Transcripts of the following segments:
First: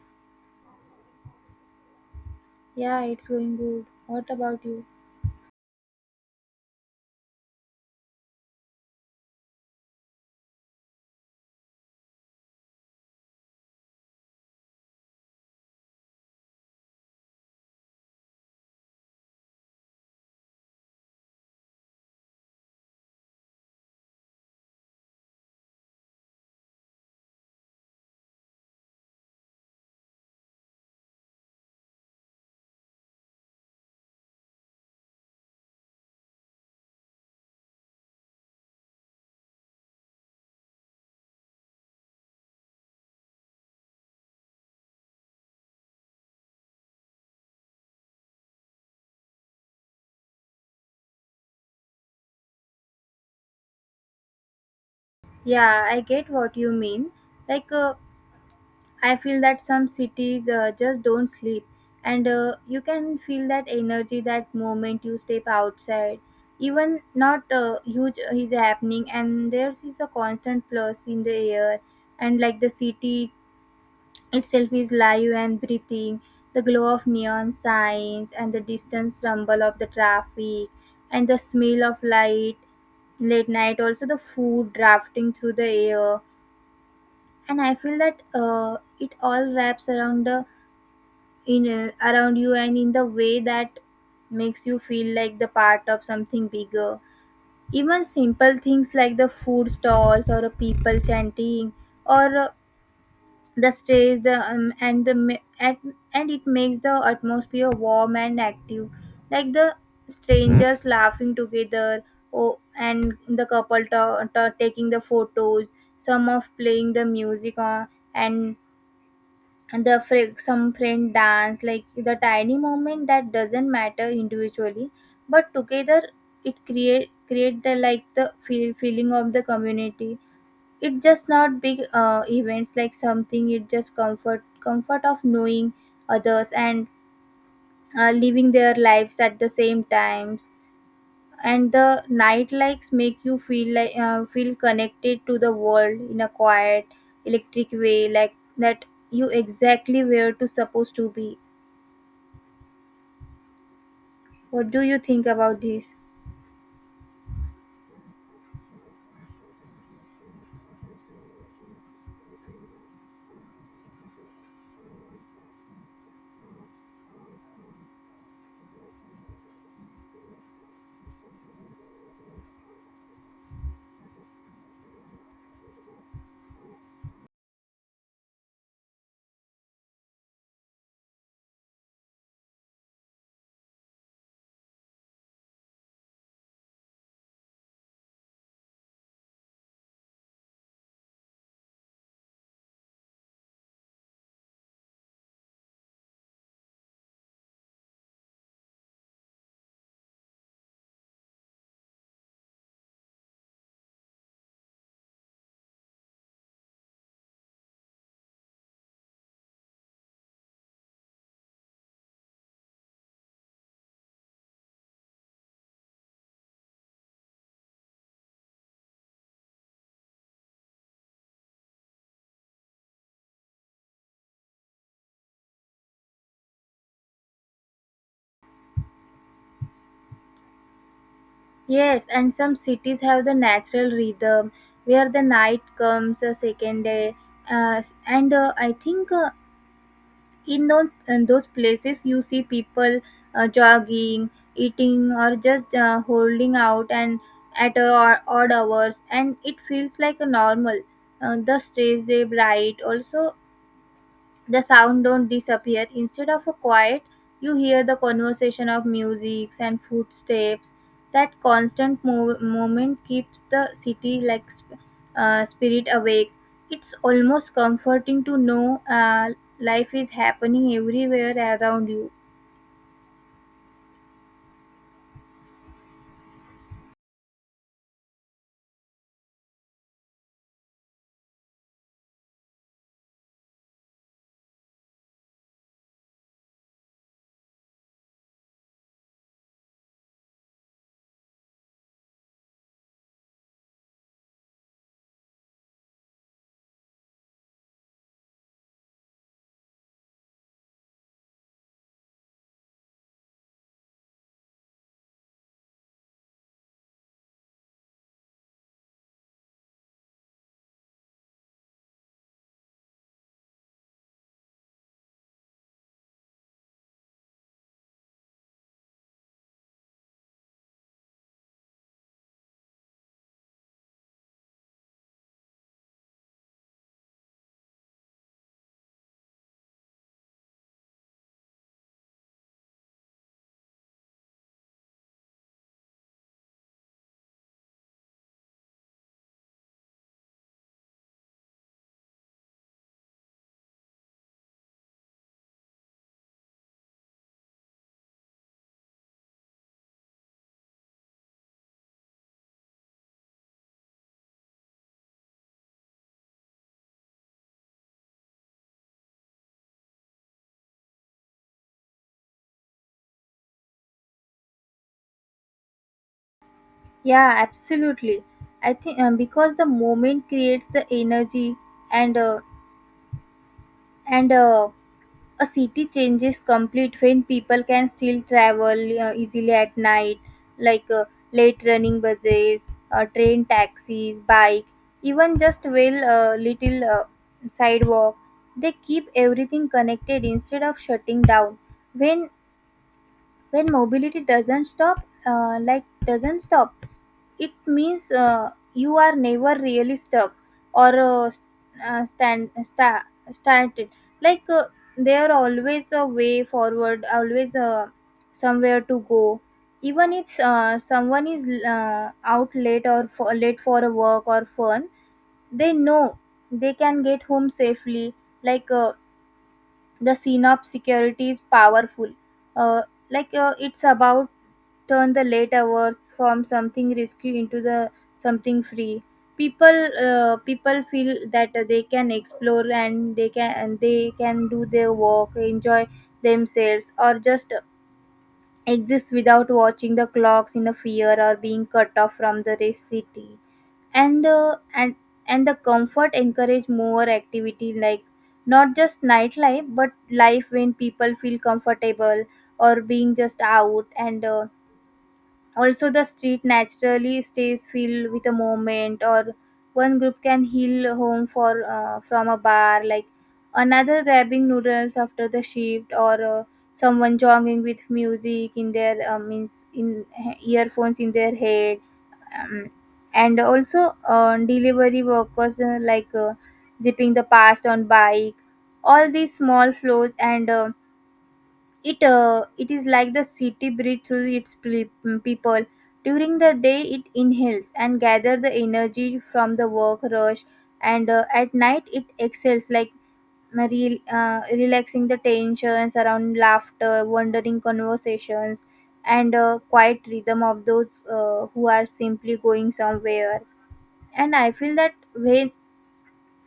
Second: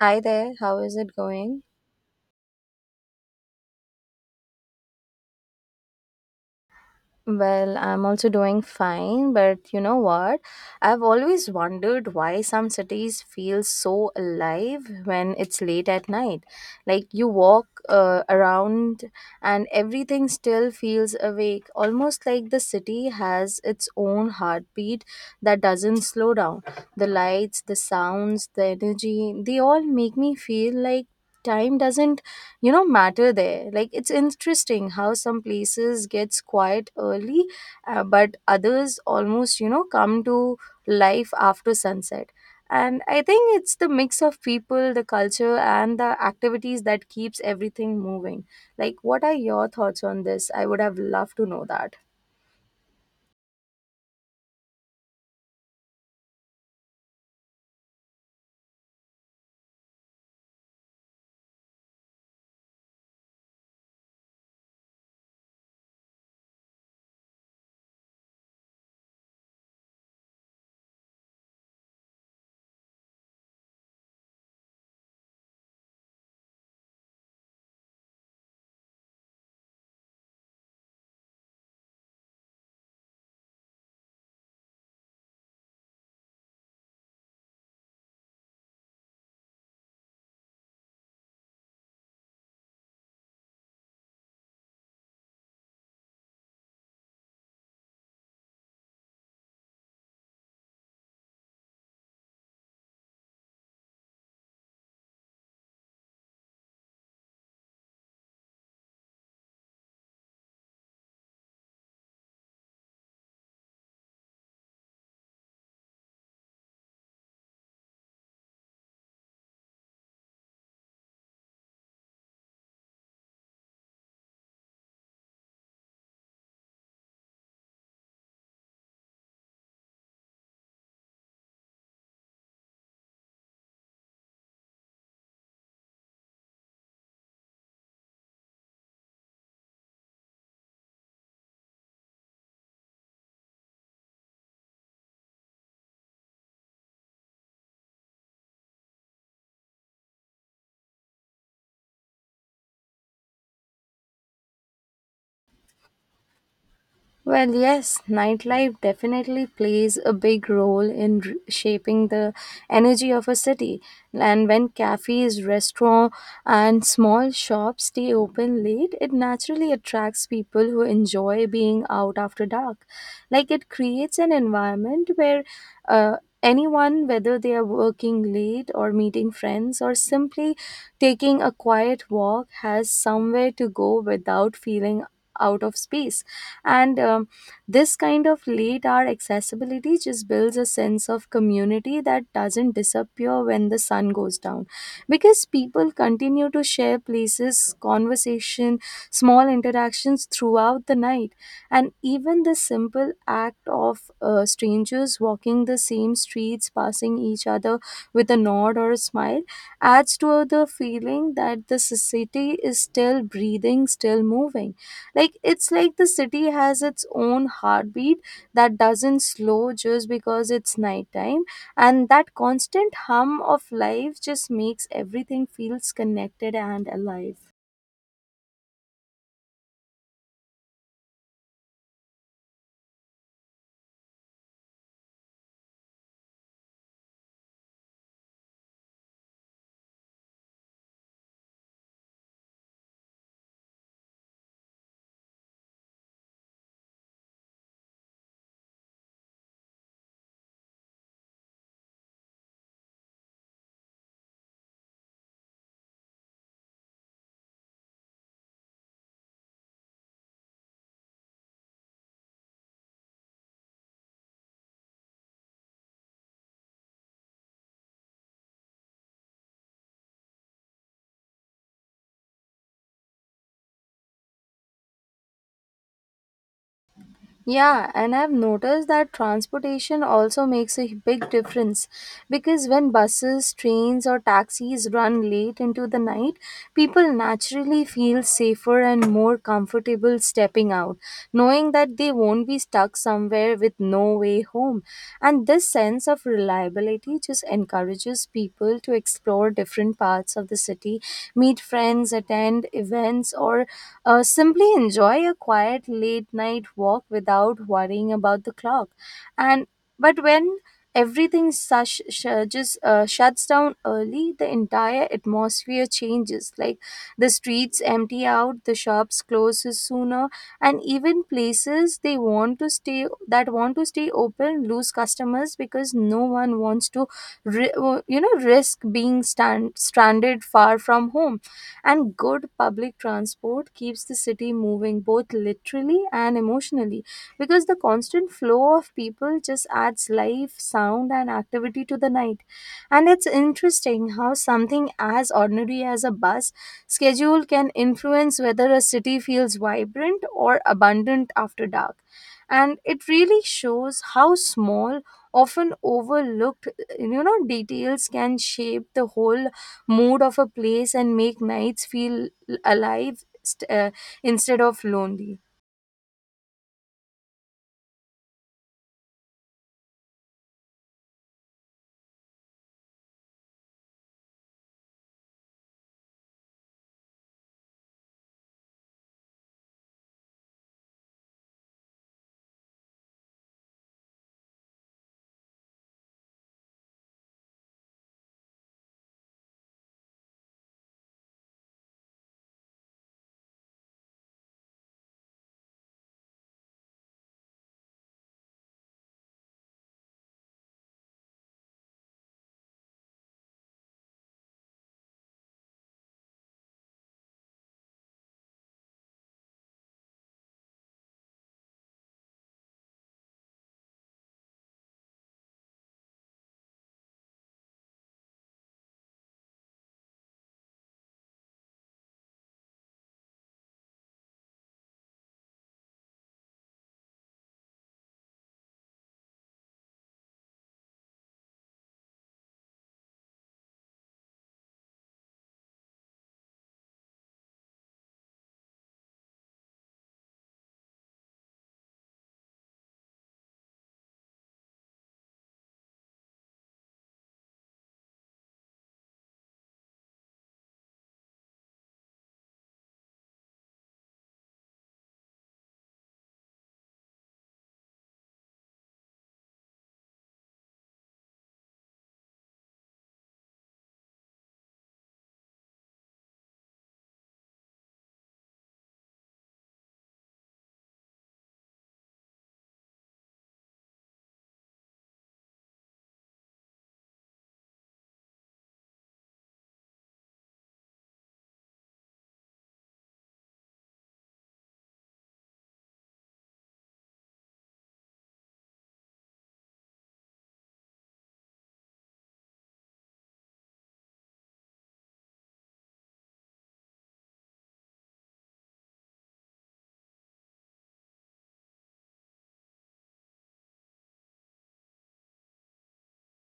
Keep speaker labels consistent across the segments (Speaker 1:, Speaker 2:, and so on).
Speaker 1: Hi there, how is it going?
Speaker 2: Yeah, it's going good. What about you?
Speaker 1: Well, I'm also doing fine, but you know what? I've always wondered why some cities feel so alive when it's late at night. Like you walk around, and everything still feels awake, almost like the city has its own heartbeat that doesn't slow down. The lights, the sounds, the energy, they all make me feel like time doesn't matter there. Like it's interesting how some places gets quiet early, but others almost come to life after sunset. And I think it's the mix of people, the culture, and the activities that keeps everything moving. Like, what are your thoughts on this? I would have loved to know that.
Speaker 2: Yeah, I get what you mean. Like, I feel that some cities just don't sleep, and you can feel that energy that moment you step outside. Even not huge is happening, and there is a constant plus in the air, and like the city itself is live and breathing. The glow of neon signs and the distant rumble of the traffic and the smell of light late night also the food drafting through the air, and I feel that it all wraps around the in around you and in the way that makes you feel like the part of something bigger. Even simple things like the food stalls or a people chanting or the stage the and the and it makes the atmosphere warm and active, like the Mhm. strangers laughing together. Oh, and the couple taking the photos, some of playing the music on, and the some friend dance, like the tiny moment that doesn't matter individually, but together it create the like the feeling of the community. It just not big events like something. It just comfort of knowing others and living their lives at the same times. And the night likes make you feel like feel connected to the world in a quiet, electric way, like that you exactly where to supposed to be. What do you think about this?
Speaker 1: Well, yes, nightlife definitely plays a big role in shaping the energy of a city. And when cafes, restaurants, and small shops stay open late, it naturally attracts people who enjoy being out after dark. Like, it creates an environment where uh, anyone, whether they are working late or meeting friends or simply taking a quiet walk, has somewhere to go without feeling out of space. And this kind of late hour accessibility just builds a sense of community that doesn't disappear when the sun goes down, because people continue to share places, conversation, small interactions throughout the night. And even the simple act of strangers walking the same streets, passing each other with a nod or a smile, adds to the feeling that the society is still breathing, still moving. Like, it's like the city has its own heartbeat that doesn't slow just because it's nighttime, and that constant hum of life just makes everything feels connected and alive.
Speaker 2: Yes, and some cities have the natural rhythm where the night comes a second day. And I think in those places you see people jogging, eating, or just holding out and at odd hours, and it feels like a normal. The streets they bright, also the sound don't disappear instead of a quiet. You hear the conversation of music and footsteps, that constant movement keeps the city like spirit awake. It's almost comforting to know life is happening everywhere around you.
Speaker 1: Yeah, and I've noticed that transportation also makes a big difference, because when buses, trains, or taxis run late into the night, people naturally feel safer and more comfortable stepping out, knowing that they won't be stuck somewhere with no way home. And this sense of reliability just encourages people to explore different parts of the city, meet friends, attend events, or simply enjoy a quiet late night walk without worrying about the clock. And but when everything just shuts down early, the entire atmosphere changes. Like, the streets empty out, the shops closes sooner, and even places they want to stay that want to stay open lose customers because no one wants to, ri- you know, risk being stranded far from home. And good public transport keeps the city moving both literally and emotionally, because the constant flow of people just adds life, sound, and activity to the night. And it's interesting how something as ordinary as a bus schedule can influence whether a city feels vibrant or abundant after dark. And it really shows how small, often overlooked, you know, details can shape the whole mood of a place and make nights feel alive st- uh, instead of lonely.
Speaker 2: Yeah, absolutely. I think because the moment creates the energy, and uh, and a city changes complete when people can still travel easily at night. Like late running buses, train, taxis, bike, even just well little sidewalk, they keep everything connected instead of shutting down. When when mobility doesn't stop, like doesn't stop, it means you are never really stuck or stand started. Like there are always a way forward, always somewhere to go. Even if someone is out late or for, late for a work or fun, they know they can get home safely. Like the scene of security is powerful. Uh, like uh, it's about turn the late hours from something risky into the something free. People, people feel that they can explore and they can do their work, enjoy themselves, or just exist without watching the clocks in a fear or being cut off from the race city. And uh, and and the comfort encourage more activity, like not just nightlife but life. When people feel comfortable or being just out and also the street naturally stays filled with a moment, or one group can heal home for from a bar, like another grabbing noodles after the shift, or someone jogging with music in their means in earphones in their head. um, and also delivery workers like zipping the past on bike, all these small flows and it is like the city breathe through its people. During the day, it inhales and gather the energy from the work rush, and at night it exhales like relaxing the tensions around laughter, wandering conversations, and quiet rhythm of those who are simply going somewhere. And I feel that when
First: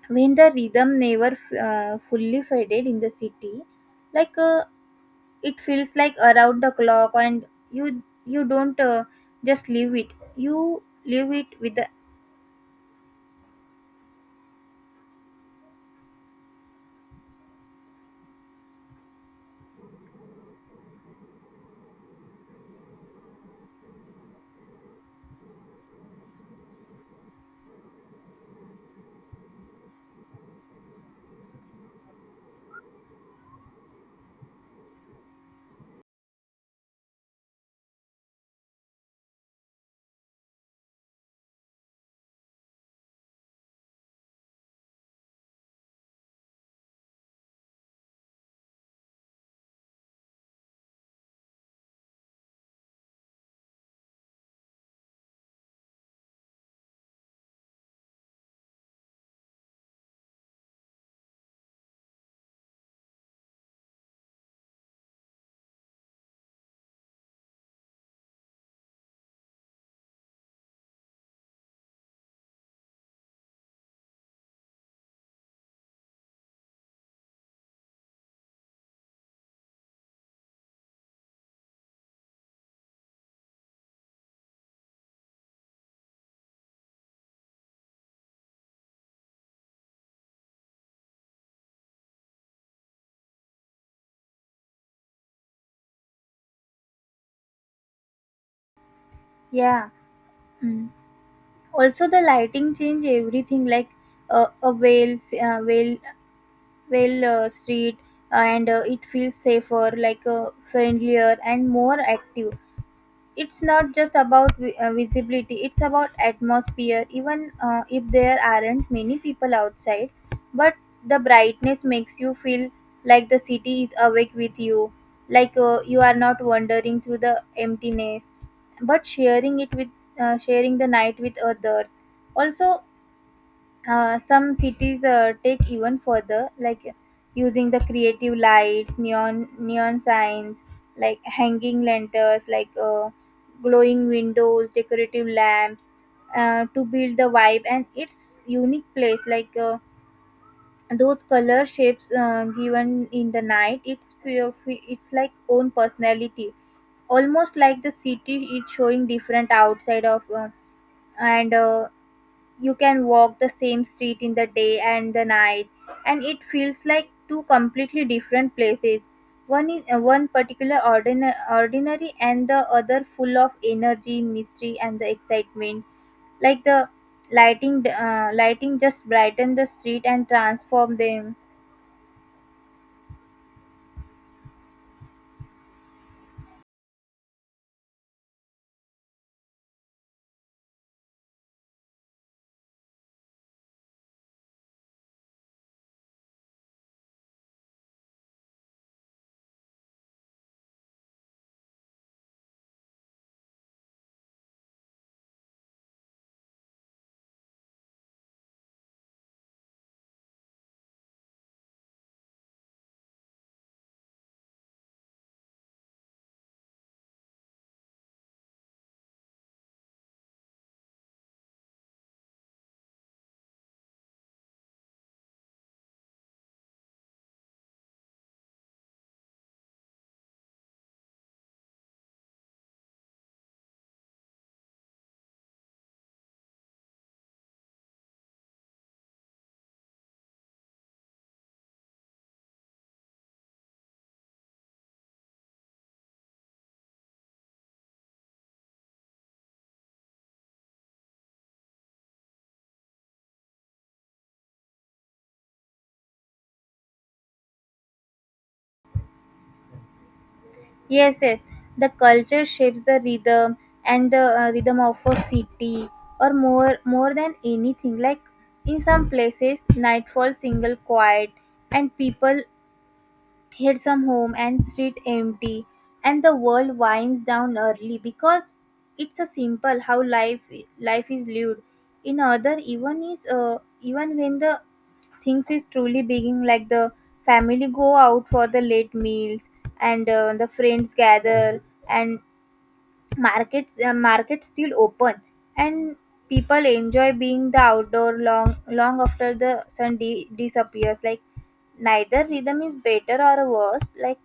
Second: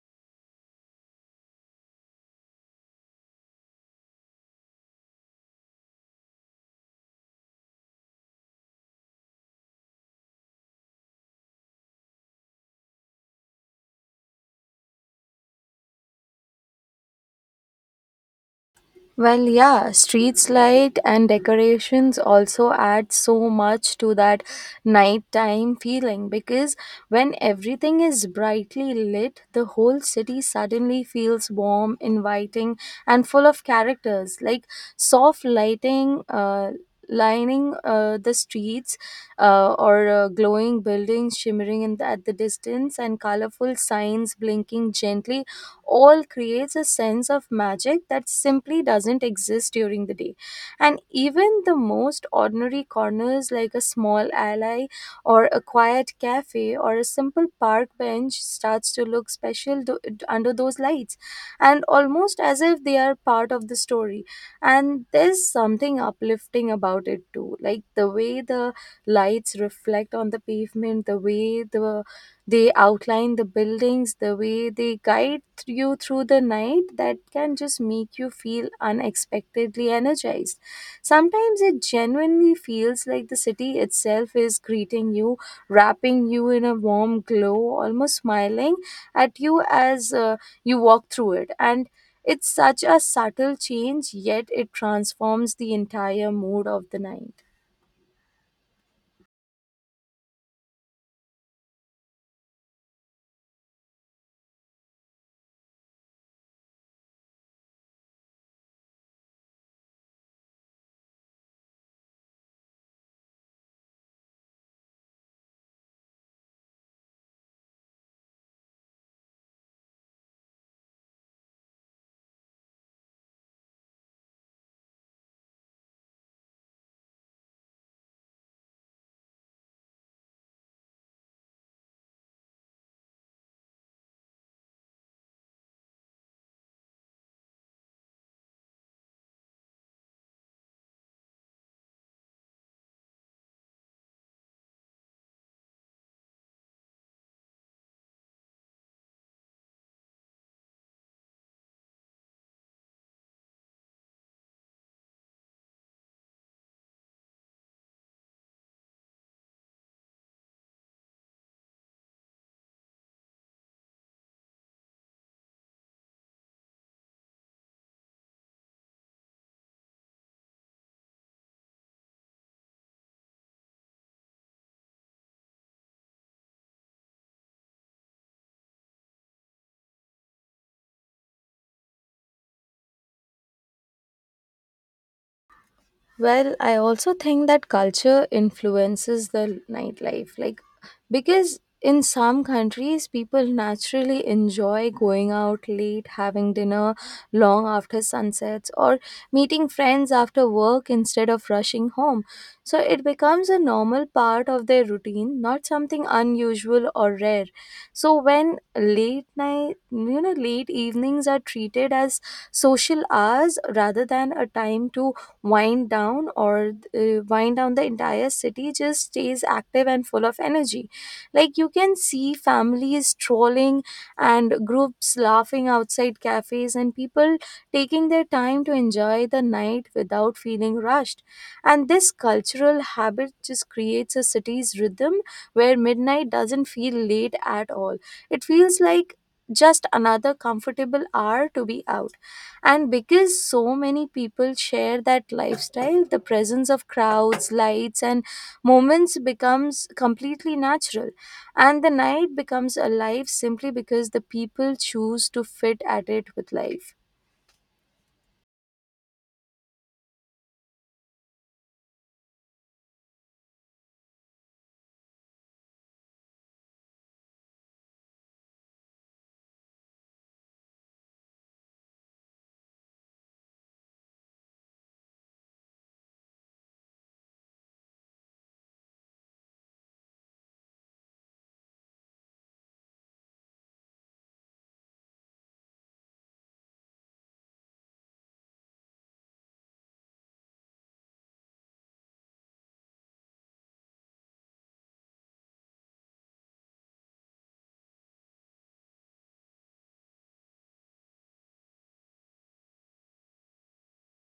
Speaker 2: when the rhythm never fully faded in the city, like it feels like around the clock, and you don't just leave it, you leave it with the
Speaker 1: Well, yeah, streets light and decorations also add so much to that nighttime feeling, because when everything is brightly lit, the whole city suddenly feels warm, inviting, and full of characters. Like, soft lighting, lining the streets, or glowing buildings shimmering in at the distance, and colorful signs blinking gently all creates a sense of magic that simply doesn't exist during the day. And even the most ordinary corners, like a small alley or a quiet cafe or a simple park bench, starts to look special under those lights, and almost as if they are part of the story. And there's something uplifting about it too, like the way the lights reflect on the pavement, the way they outline the buildings, the way they guide you through the night, that can just make you feel unexpectedly energized. Sometimes it genuinely feels like the city itself is greeting you, wrapping you in a warm glow, almost smiling at you as you walk through it. And it's such a subtle change, yet it transforms the entire mood of the night.
Speaker 2: yeah. Mm. Also the lighting change everything like a whale whale whale street, and it feels safer, like friendlier and more active. It's not just about visibility, it's about atmosphere, even if there aren't many people outside, but the brightness makes you feel like the city is awake with you. Like you are not wandering through the emptiness but sharing it with sharing the night with others. Also some cities take even further, like using the creative lights, neon signs, like hanging lanterns, like glowing windows, decorative lamps, to build the vibe and its unique place. Like those color shapes given in the night, it's it's like own personality, almost like the city is showing different outside of and you can walk the same street in the day and the night and it feels like two completely different places. One is one particular ordinary and the other full of energy, mystery, and the excitement, like the lighting just brighten the street and transform them.
Speaker 1: Well, I also think that culture influences the nightlife. Like, because in some countries, people naturally enjoy going out late, having dinner long after sunsets, or meeting friends after work instead of rushing home. So it becomes a normal part of their routine, not something unusual or rare. So when late night, you know, late evenings are treated as social hours rather than a time to wind down, the entire city just stays active and full of energy. Like, you can see families strolling and groups laughing outside cafes and people taking their time to enjoy the night without feeling rushed. And this cultural habit just creates a city's rhythm where midnight doesn't feel late at all. It feels like just another comfortable hour to be out. And because so many people share that lifestyle, the presence of crowds, lights, and moments becomes completely natural. And the night becomes alive simply because the people choose to fit at it with life.
Speaker 2: Yes, yes. The culture shapes the rhythm and the rhythm of a city, or more than anything. Like in some places, nightfall single quiet, and people head some home and street empty, and the world winds down early because it's a simple how life is lived. In other, even is even when the things is truly being like the family go out for the late meals, and the friends gather, and markets markets still open, and people enjoy being the outdoor long after the sun disappears, like neither rhythm is better or worse, like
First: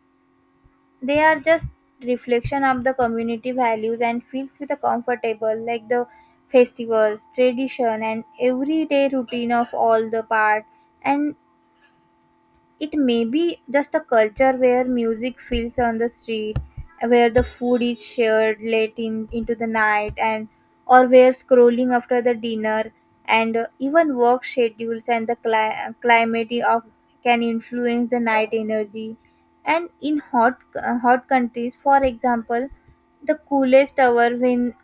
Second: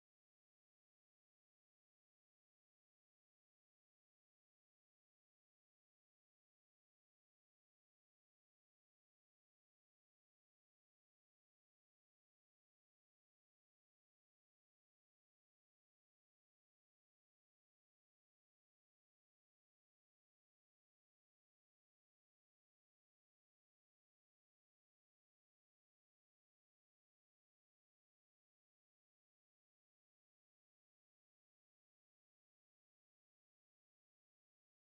Speaker 2: they are just reflection of the community values and feels with a comfortable, like the festivals, tradition, and everyday routine of all the part. And it may be just a culture where music fills on the street, where the food is shared late in, into the night, and or where scrolling after the dinner. And even work schedules and the climate of can influence the night energy. And in hot hot countries, for example, the coolest hour when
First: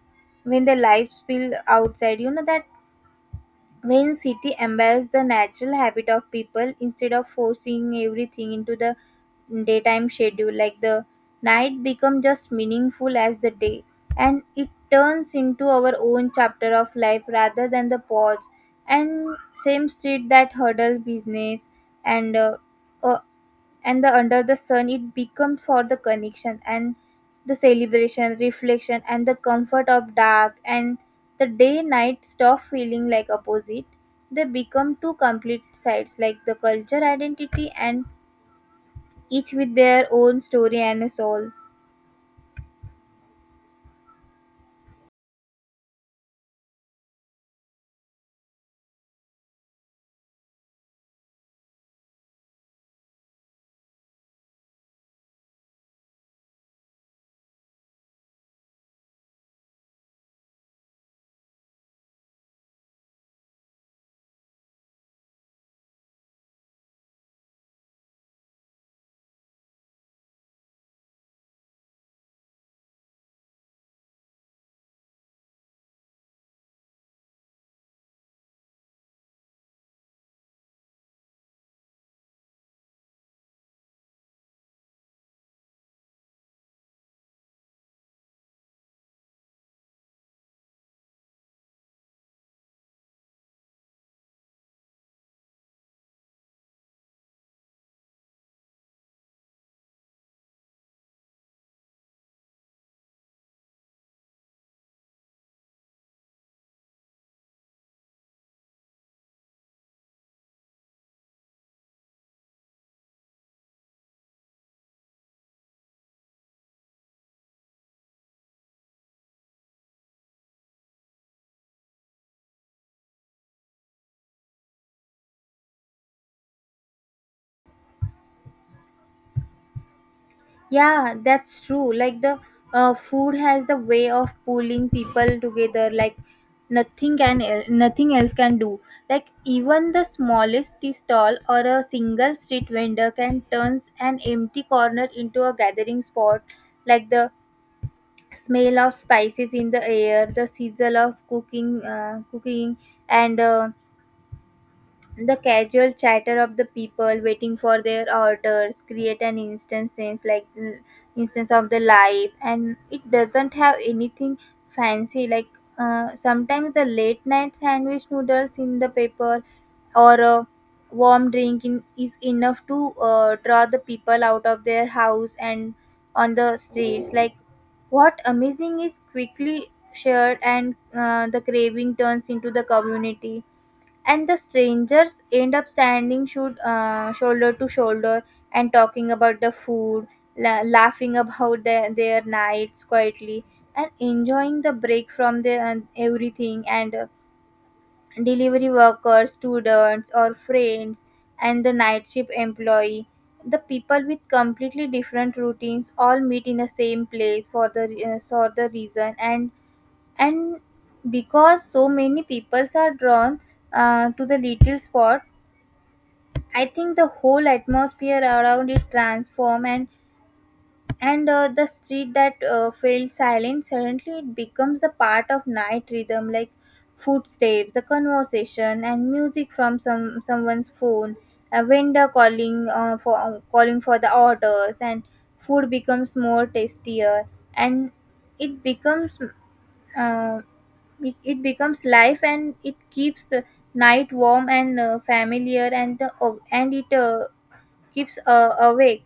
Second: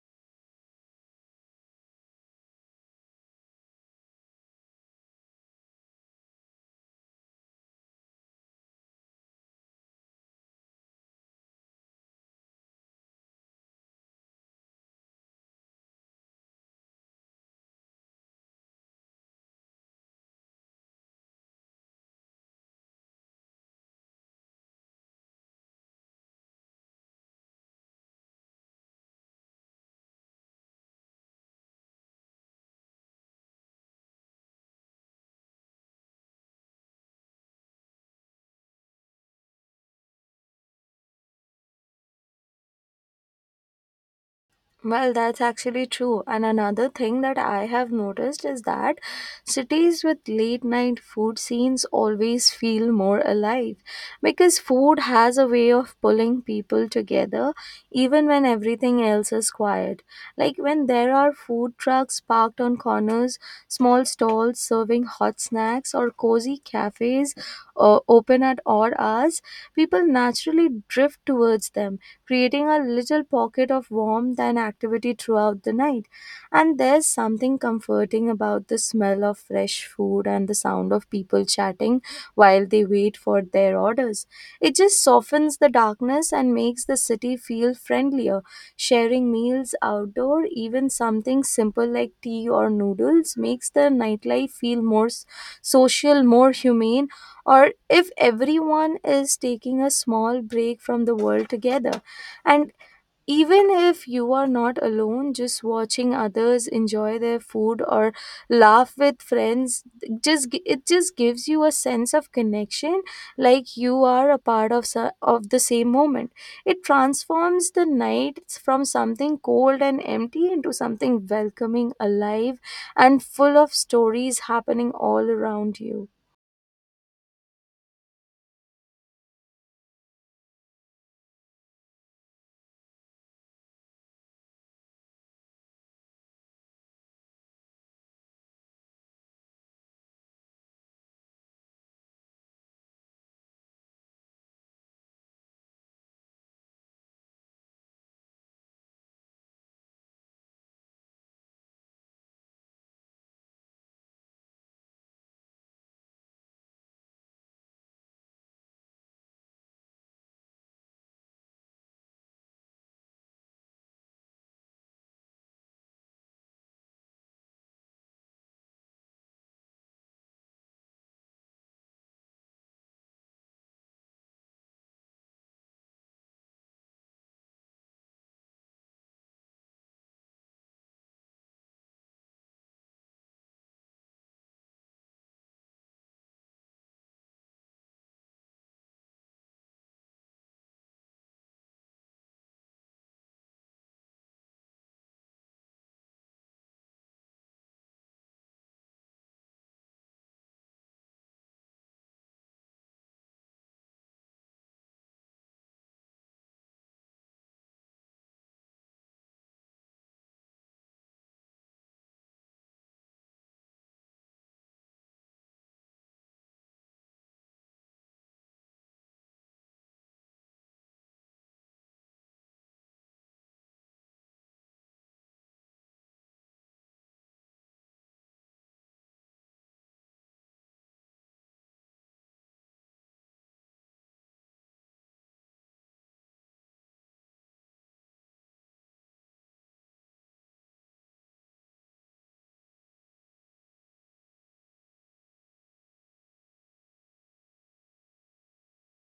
Speaker 2: the lights spill outside, you know that when city embrace the natural habit of people instead of forcing everything into the daytime schedule, like the night become just meaningful as the day, and it turns into our own chapter of life rather than the pause. And same street that hurdles business and uh, uh, and the under the sun, it becomes for the connection and the celebration, reflection, and the comfort of dark. And the day night stop feeling like opposite, they become two complete sides like the culture identity, and each with their own story and soul.
Speaker 1: Well, that's actually true. And another thing that I have noticed is that cities with late night food scenes always feel more alive, because food has a way of pulling people together even when everything else is quiet. Like, when there are food trucks parked on corners, small stalls serving hot snacks, or cozy cafes open at odd hours, people naturally drift towards them, creating a little pocket of warmth and activity throughout the night. And there's something comforting about the smell of fresh food and the sound of people chatting while they wait for their orders. It just softens the darkness and makes the city feel friendlier. Sharing meals outdoor, even something simple like tea or noodles, makes the nightlife feel more social, more humane, or if everyone is taking a small break from the world together. And even if you are not alone, just watching others enjoy their food or laugh with friends, it just gives you a sense of connection, like you are a part of of the same moment. It transforms the nights from something cold and empty into something welcoming, alive, and full of stories happening all around you.
Speaker 2: Yeah, that's true. Like the food has the way of pulling people together, like nothing can nothing else can do. Like even the smallest tea stall or a single street vendor can turn an empty corner into a gathering spot. Like the smell of spices in the air, the sizzle of cooking, cooking, and the casual chatter of the people waiting for their orders create an instant sense, like instance of the life, and it doesn't have anything fancy. Like sometimes the late night sandwich, noodles in the paper, or a warm drink in, is enough to draw the people out of their house and on the streets, like what amazing is quickly shared, and the craving turns into the community, and the strangers end up standing shoulder to shoulder and talking about the food, laughing about their nights quietly and enjoying the break from the and everything. And delivery workers, students, or friends, and the night shift employee, the people with completely different routines all meet in the same place for the reason. And because so many peoples are drawn to the little spot, I think the whole atmosphere around it transform. And the street that felt silent suddenly it becomes a part of night rhythm, like footsteps, the conversation, and music from someone's phone, a vendor calling for calling for the orders. And food becomes more tastier, and it becomes uh, it becomes life, and it keeps night warm and familiar, and it keeps awake.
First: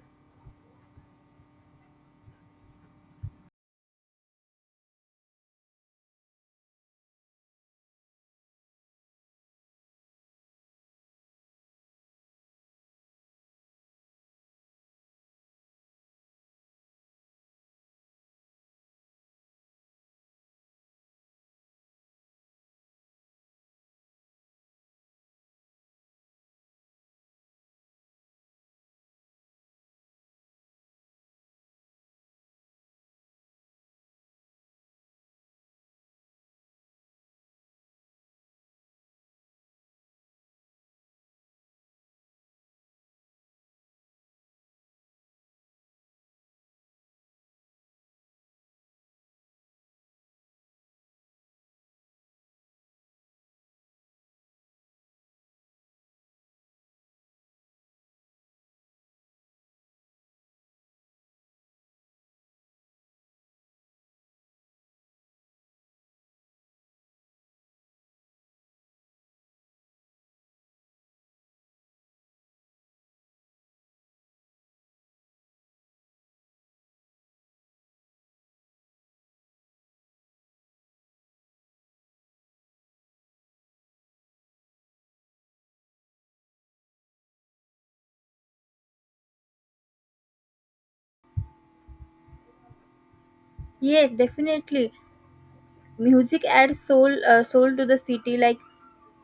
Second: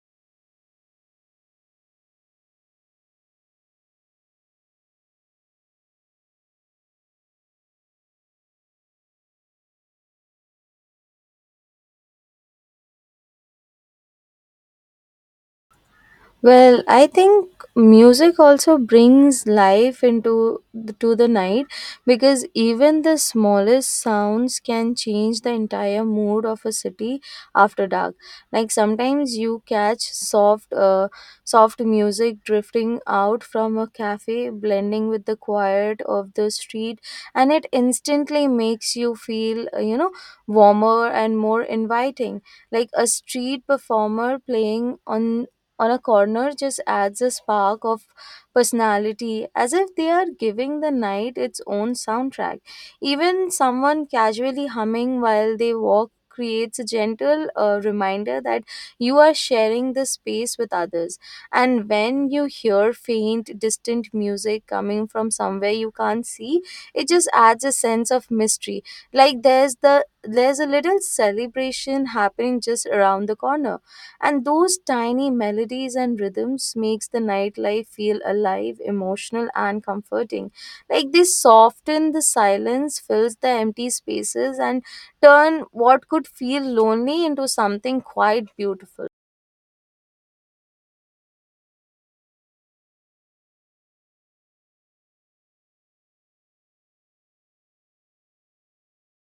Speaker 1: Well, I think music also brings life into to the night, because even the smallest sounds can change the entire mood of a city after dark. Like, sometimes you catch soft music drifting out from a cafe, blending with the quiet of the street, and it instantly makes you feel, you know, warmer and more inviting. Like a street performer playing on a corner just adds a spark of personality, as if they are giving the night its own soundtrack. Even someone casually humming while they walk creates a gentle reminder that you are sharing the space with others. And when you hear faint, distant music coming from somewhere you can't see, it just adds a sense of mystery. Like, there's a little celebration happening just around the corner, and those tiny melodies and rhythms makes the nightlife feel alive, emotional, and comforting. Like, they soften the silence, fills the empty spaces, and turn what could feel lonely into something quite beautiful.
Speaker 2: Yes, definitely. Music adds soul, soul to the city, like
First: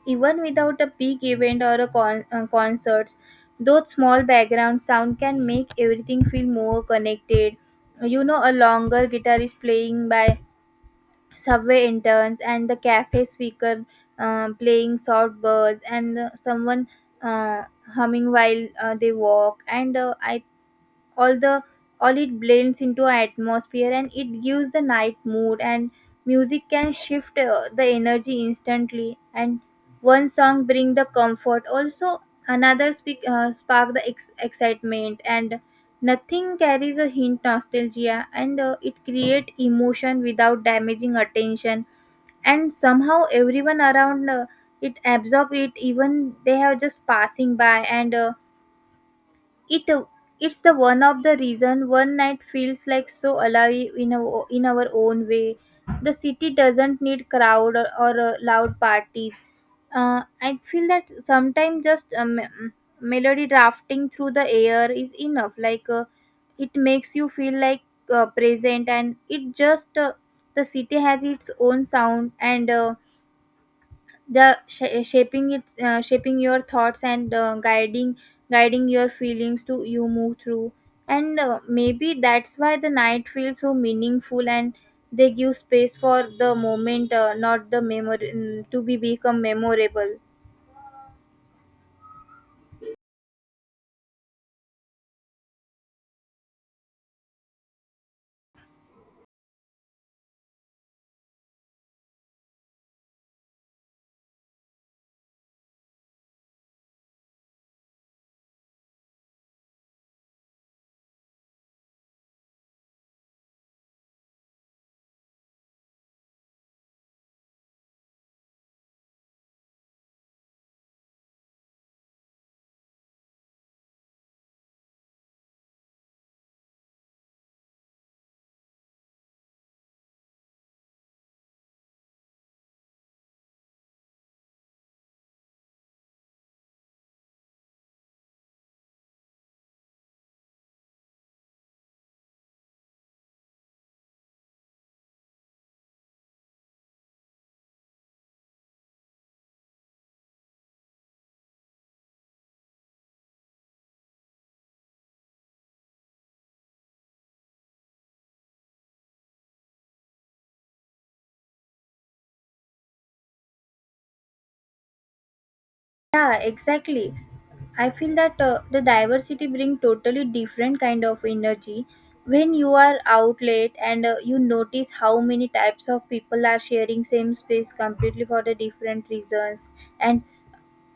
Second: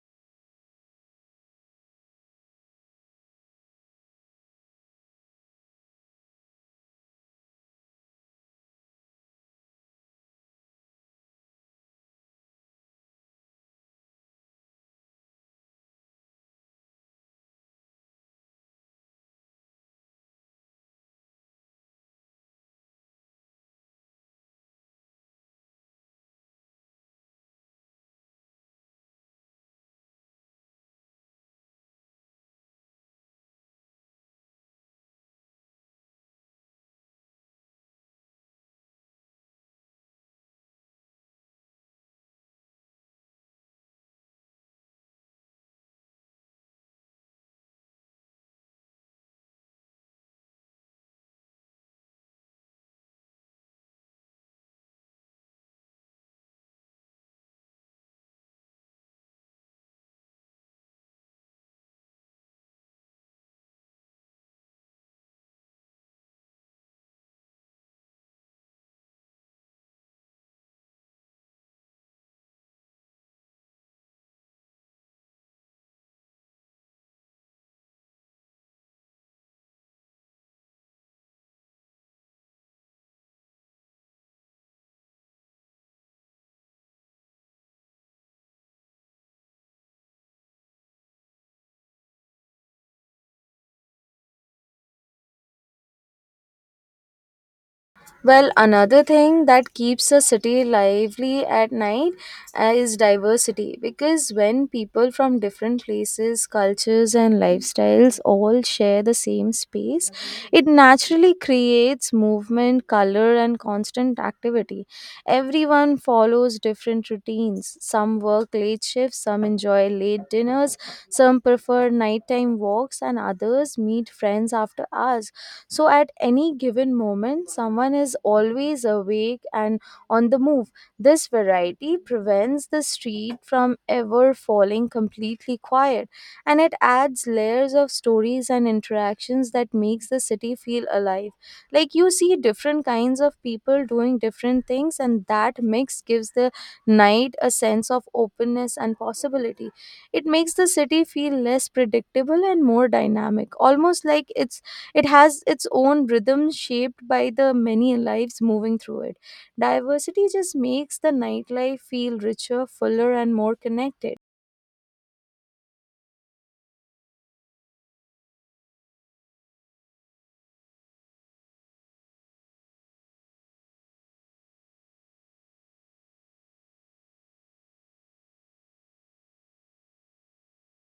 Speaker 2: even without a big event or a concerts, those small background sound can make everything feel more connected. You know, a longer guitar is playing by subway interns and the cafe speaker playing soft birds, and someone uh, humming while they walk, and I all the all it blends into our atmosphere, and it gives the night mood. And music can shift the energy instantly, and one song bring the comfort. Also another spark the excitement, and nothing carries a hint nostalgia, and it create emotion without damaging attention. And somehow everyone around it absorb it even they have just passing by, and it uh, it's the one of the reason one night feels like so alive in in our own way. The city doesn't need crowd or loud parties. I feel that sometimes just melody drafting through the air is enough, like it makes you feel like present, and it just the city has its own sound, and shaping it, shaping your thoughts and guiding your feelings to you move through. And maybe that's why the night feels so meaningful, and they give space for the moment, not the memory, to be become memorable.
Speaker 1: Well, another thing that keeps a city lively at night is diversity, because when people from different places, cultures, and lifestyles all share the same space, it naturally creates movement, color, and constant activity. Everyone follows different routines. Some work late shifts, some enjoy late dinners, some prefer nighttime walks, and others meet friends after hours, so at any given moment, someone is always awake and on the move. This variety prevents the street from ever falling completely quiet, and it adds layers of stories and interactions that makes the city feel alive. Like, you see different kinds of people doing different things, and that mix gives the night a sense of openness and possibility. It makes the city feel less predictable and more dynamic, almost like it has its own rhythm shaped by the many lives moving through it. Diversity just makes the nightlife feel richer, fuller, and more connected.
Speaker 2: Yeah, exactly. I feel that the diversity bring totally different kind of energy when you are out late, and you notice how many types of people are sharing same space completely for the different reasons. And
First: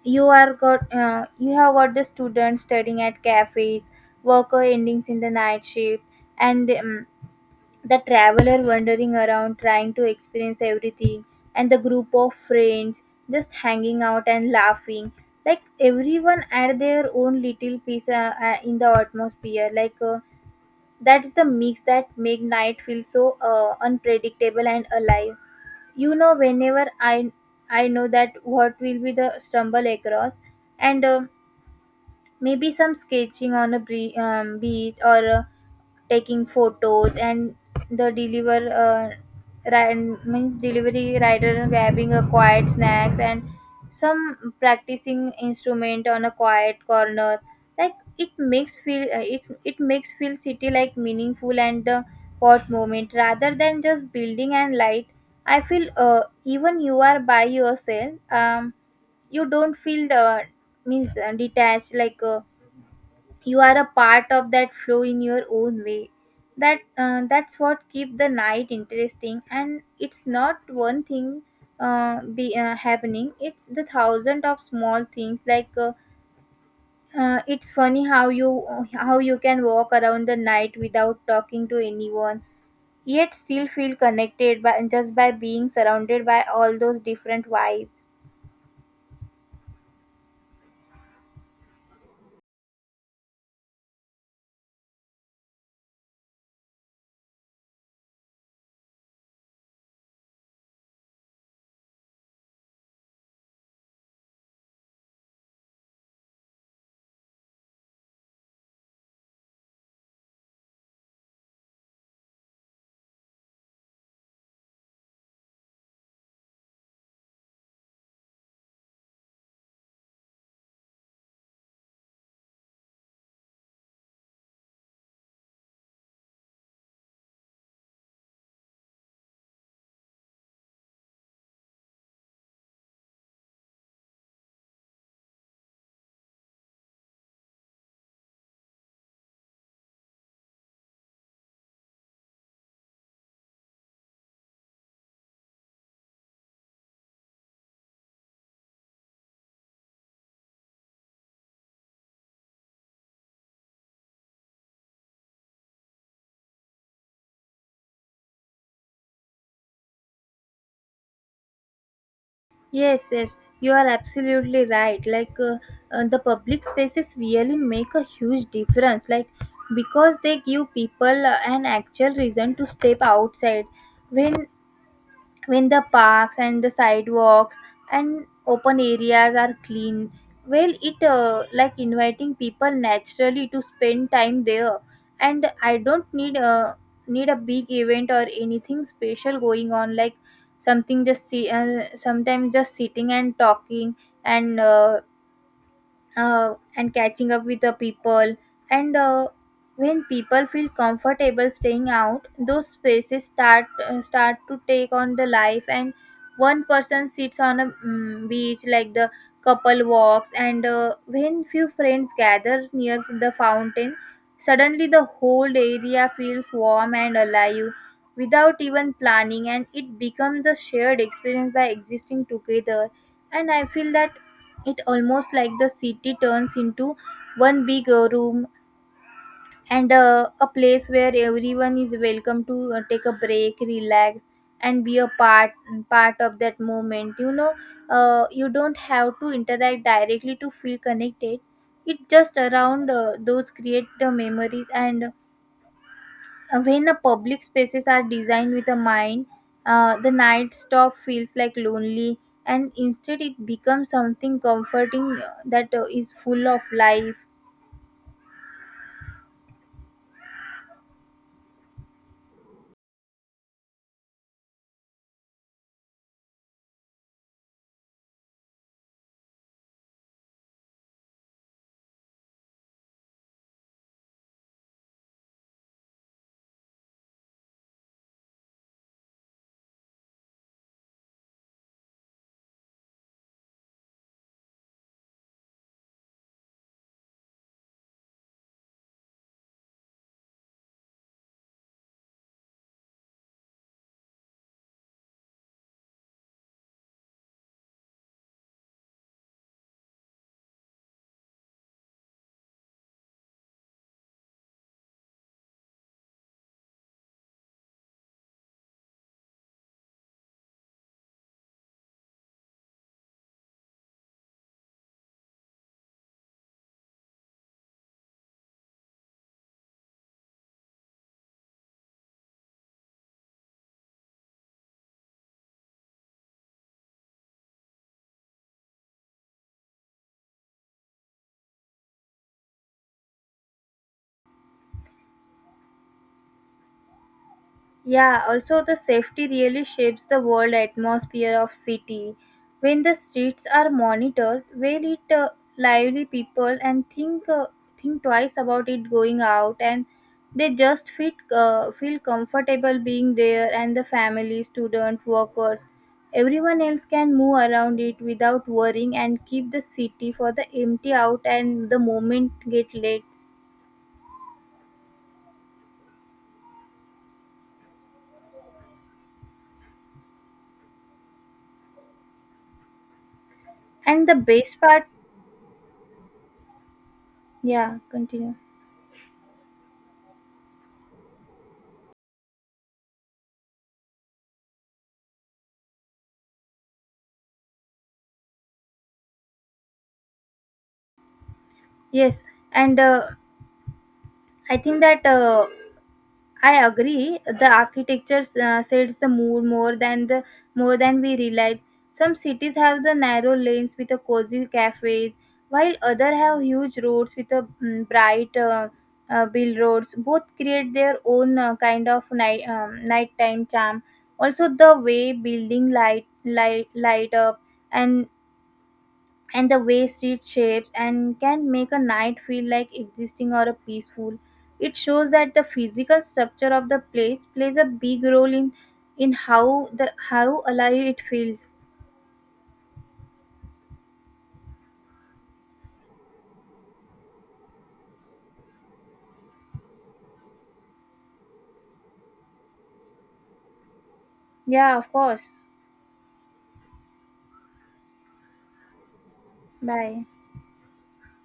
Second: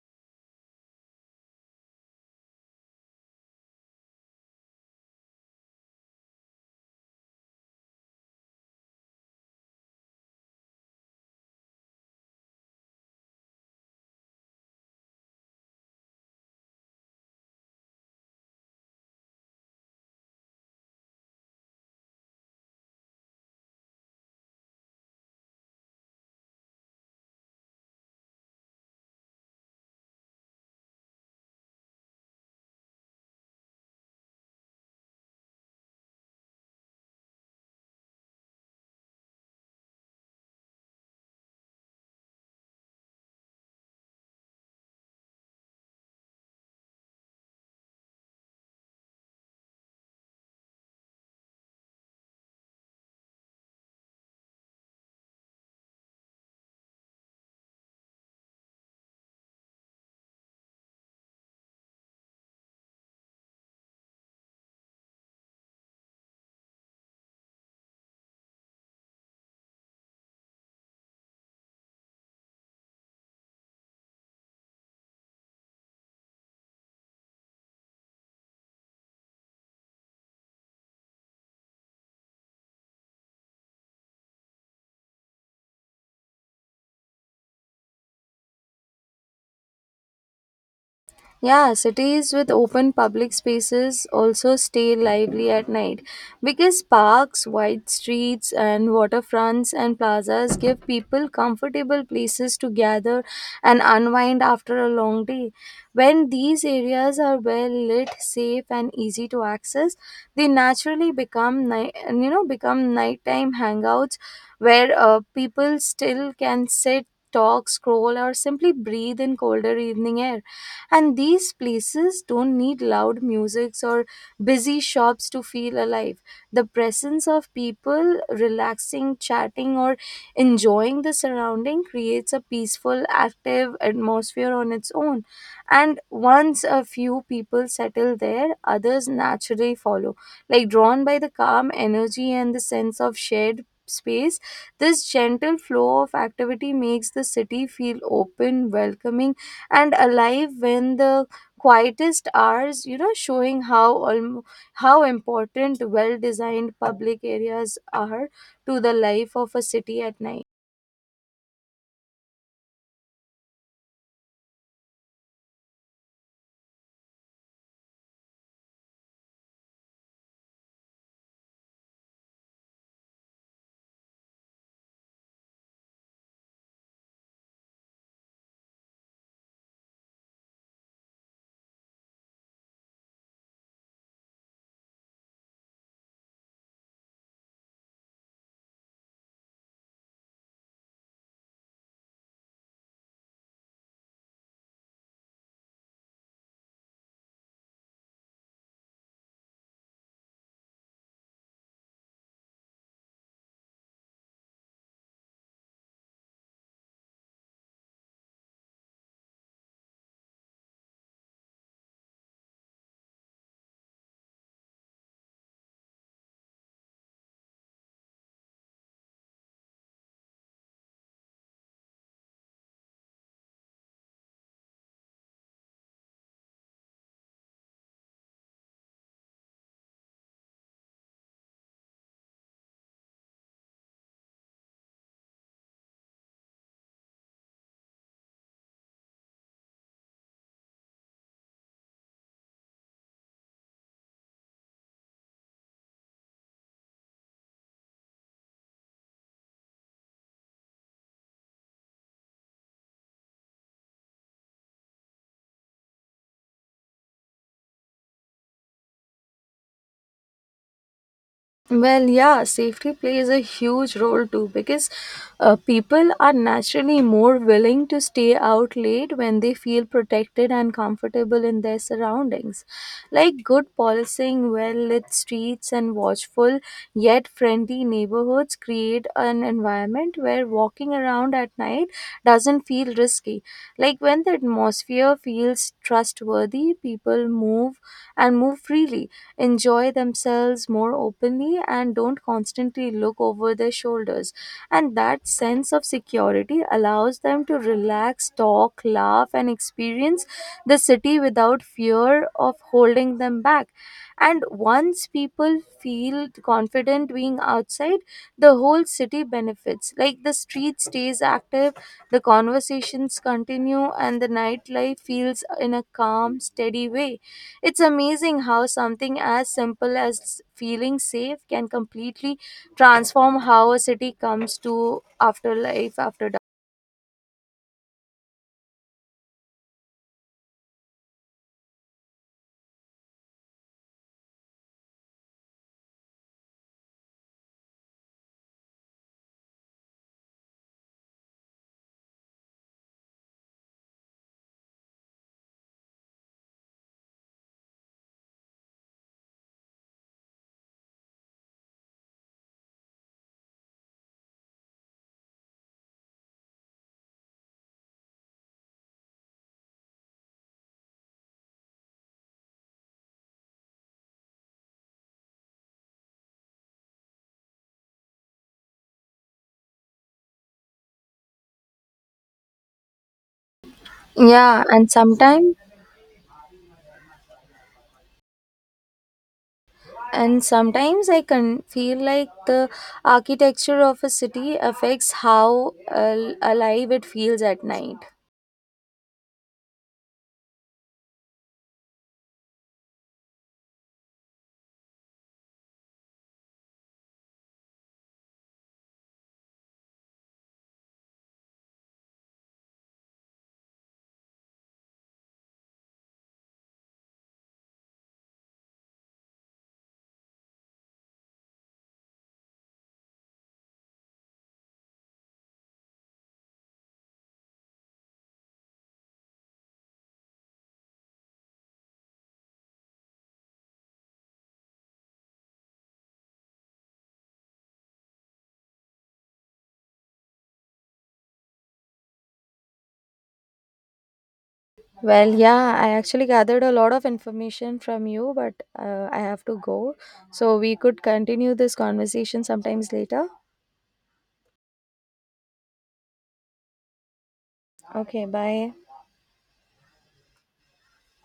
Speaker 2: you have got the students studying at cafes, worker endings in the night shift, and the traveler wandering around trying to experience everything, and the group of friends just hanging out and laughing. Like everyone at their own little piece, in the atmosphere, like that's the mix that make night feel so unpredictable and alive. You know, whenever I know that what will be the stumble across, and maybe some sketching on a beach or taking photos, and the deliver uh, means delivery rider grabbing a quiet snacks, and some practicing instrument on a quiet corner. Like it makes feel, it makes feel city like meaningful and hot moment rather than just building and light. I feel even you are by yourself, you don't feel the means, detached, like you are a part of that flow in your own way. That's what keep the night interesting, and it's not one thing be happening. It's the thousand of small things, like it's funny how you can walk around the night without talking to anyone, yet still feel connected by just by being surrounded by all those different vibes.
Speaker 1: Yeah, cities with open public spaces also stay lively at night, because parks, wide streets, and waterfronts and plazas give people comfortable places to gather and unwind after a long day. When these areas are well lit, safe, and easy to access, they naturally become night, you know, become nighttime hangouts where people still can sit, talk, scroll, or simply breathe in colder evening air. And these places don't need loud musics or busy shops to feel alive. The presence of people relaxing, chatting, or enjoying the surrounding creates a peaceful, active atmosphere on its own. And once a few people settle there, others naturally follow, like drawn by the calm energy and the sense of shared space. This gentle flow of activity makes the city feel open, welcoming, and alive when the quietest hours, you know, showing how how important well designed public areas are to the life of a city at night.
Speaker 2: Yes, yes, you are absolutely right. Like the public spaces really make a huge difference. Like because they give people an actual reason to step outside. When when the parks and the sidewalks and open areas are clean, well it like inviting people naturally to spend time there. And I don't need a need a big event or anything special going on. Like something just see sometimes just sitting and talking and uh, and catching up with the people. And when people feel comfortable staying out, those spaces start to take on the life. And one person sits on a beach, like the couple walks, and when few friends gather near the fountain, suddenly the whole area feels warm and alive without even planning, and it becomes a shared experience by existing together. And I feel that it almost like the city turns into one big room, and a place where everyone is welcome to take a break, relax, and be a part of that moment. You know, you don't have to interact directly to feel connected. It just around, those create the memories. And when a public spaces are designed with a mind, the night stop feels like lonely, and instead it becomes something comforting that is full of life.
Speaker 1: Well, yeah, safety plays a huge role too, because people are naturally more willing to stay out late when they feel protected and comfortable in their surroundings. Like, good policing, well lit streets, and watchful yet friendly neighborhoods create an environment where walking around at night doesn't feel risky. Like, when the atmosphere feels trustworthy, people move freely, enjoy themselves more openly, and don't constantly look over their shoulders. And that sense of security allows them to relax, talk, laugh, and experience the city without fear of holding them back. And once people feel confident being outside, the whole city benefits. Like, the street stays active, the conversations continue, and the nightlife feels in a calm, steady way. It's amazing how something as simple as feeling safe can completely transform how a city comes to after life after dark.
Speaker 2: Yeah, also the safety really shapes the world atmosphere of city. When the streets are monitored, well it lively people, and think twice about it going out, and they just feel comfortable being there, and the family, student, workers, everyone else can move around it without worrying, and keep the city for the empty out and the moment get late. And the best
Speaker 1: Yeah,
Speaker 2: part,
Speaker 1: and sometimes
Speaker 2: yeah, continue.
Speaker 1: and sometimes I can feel like the architecture of a city affects how alive it feels at night.
Speaker 2: Yes, and I think that I agree. The architecture sets the mood more than we realize. Some cities have the narrow lanes with the cozy cafes, while other have huge roads with the bright bill roads. Both create their own kind of night, nighttime charm. Also, the way building light up and and the way street shapes and can make a night feel like existing or a peaceful. It shows that the physical structure of the place plays a big role in in how how alive it feels.
Speaker 1: Well, yeah, I actually gathered a lot of information from you, but I have to go. So we could continue this conversation sometimes later.
Speaker 2: Yeah, of course.
Speaker 1: Okay, bye.
Speaker 2: Bye.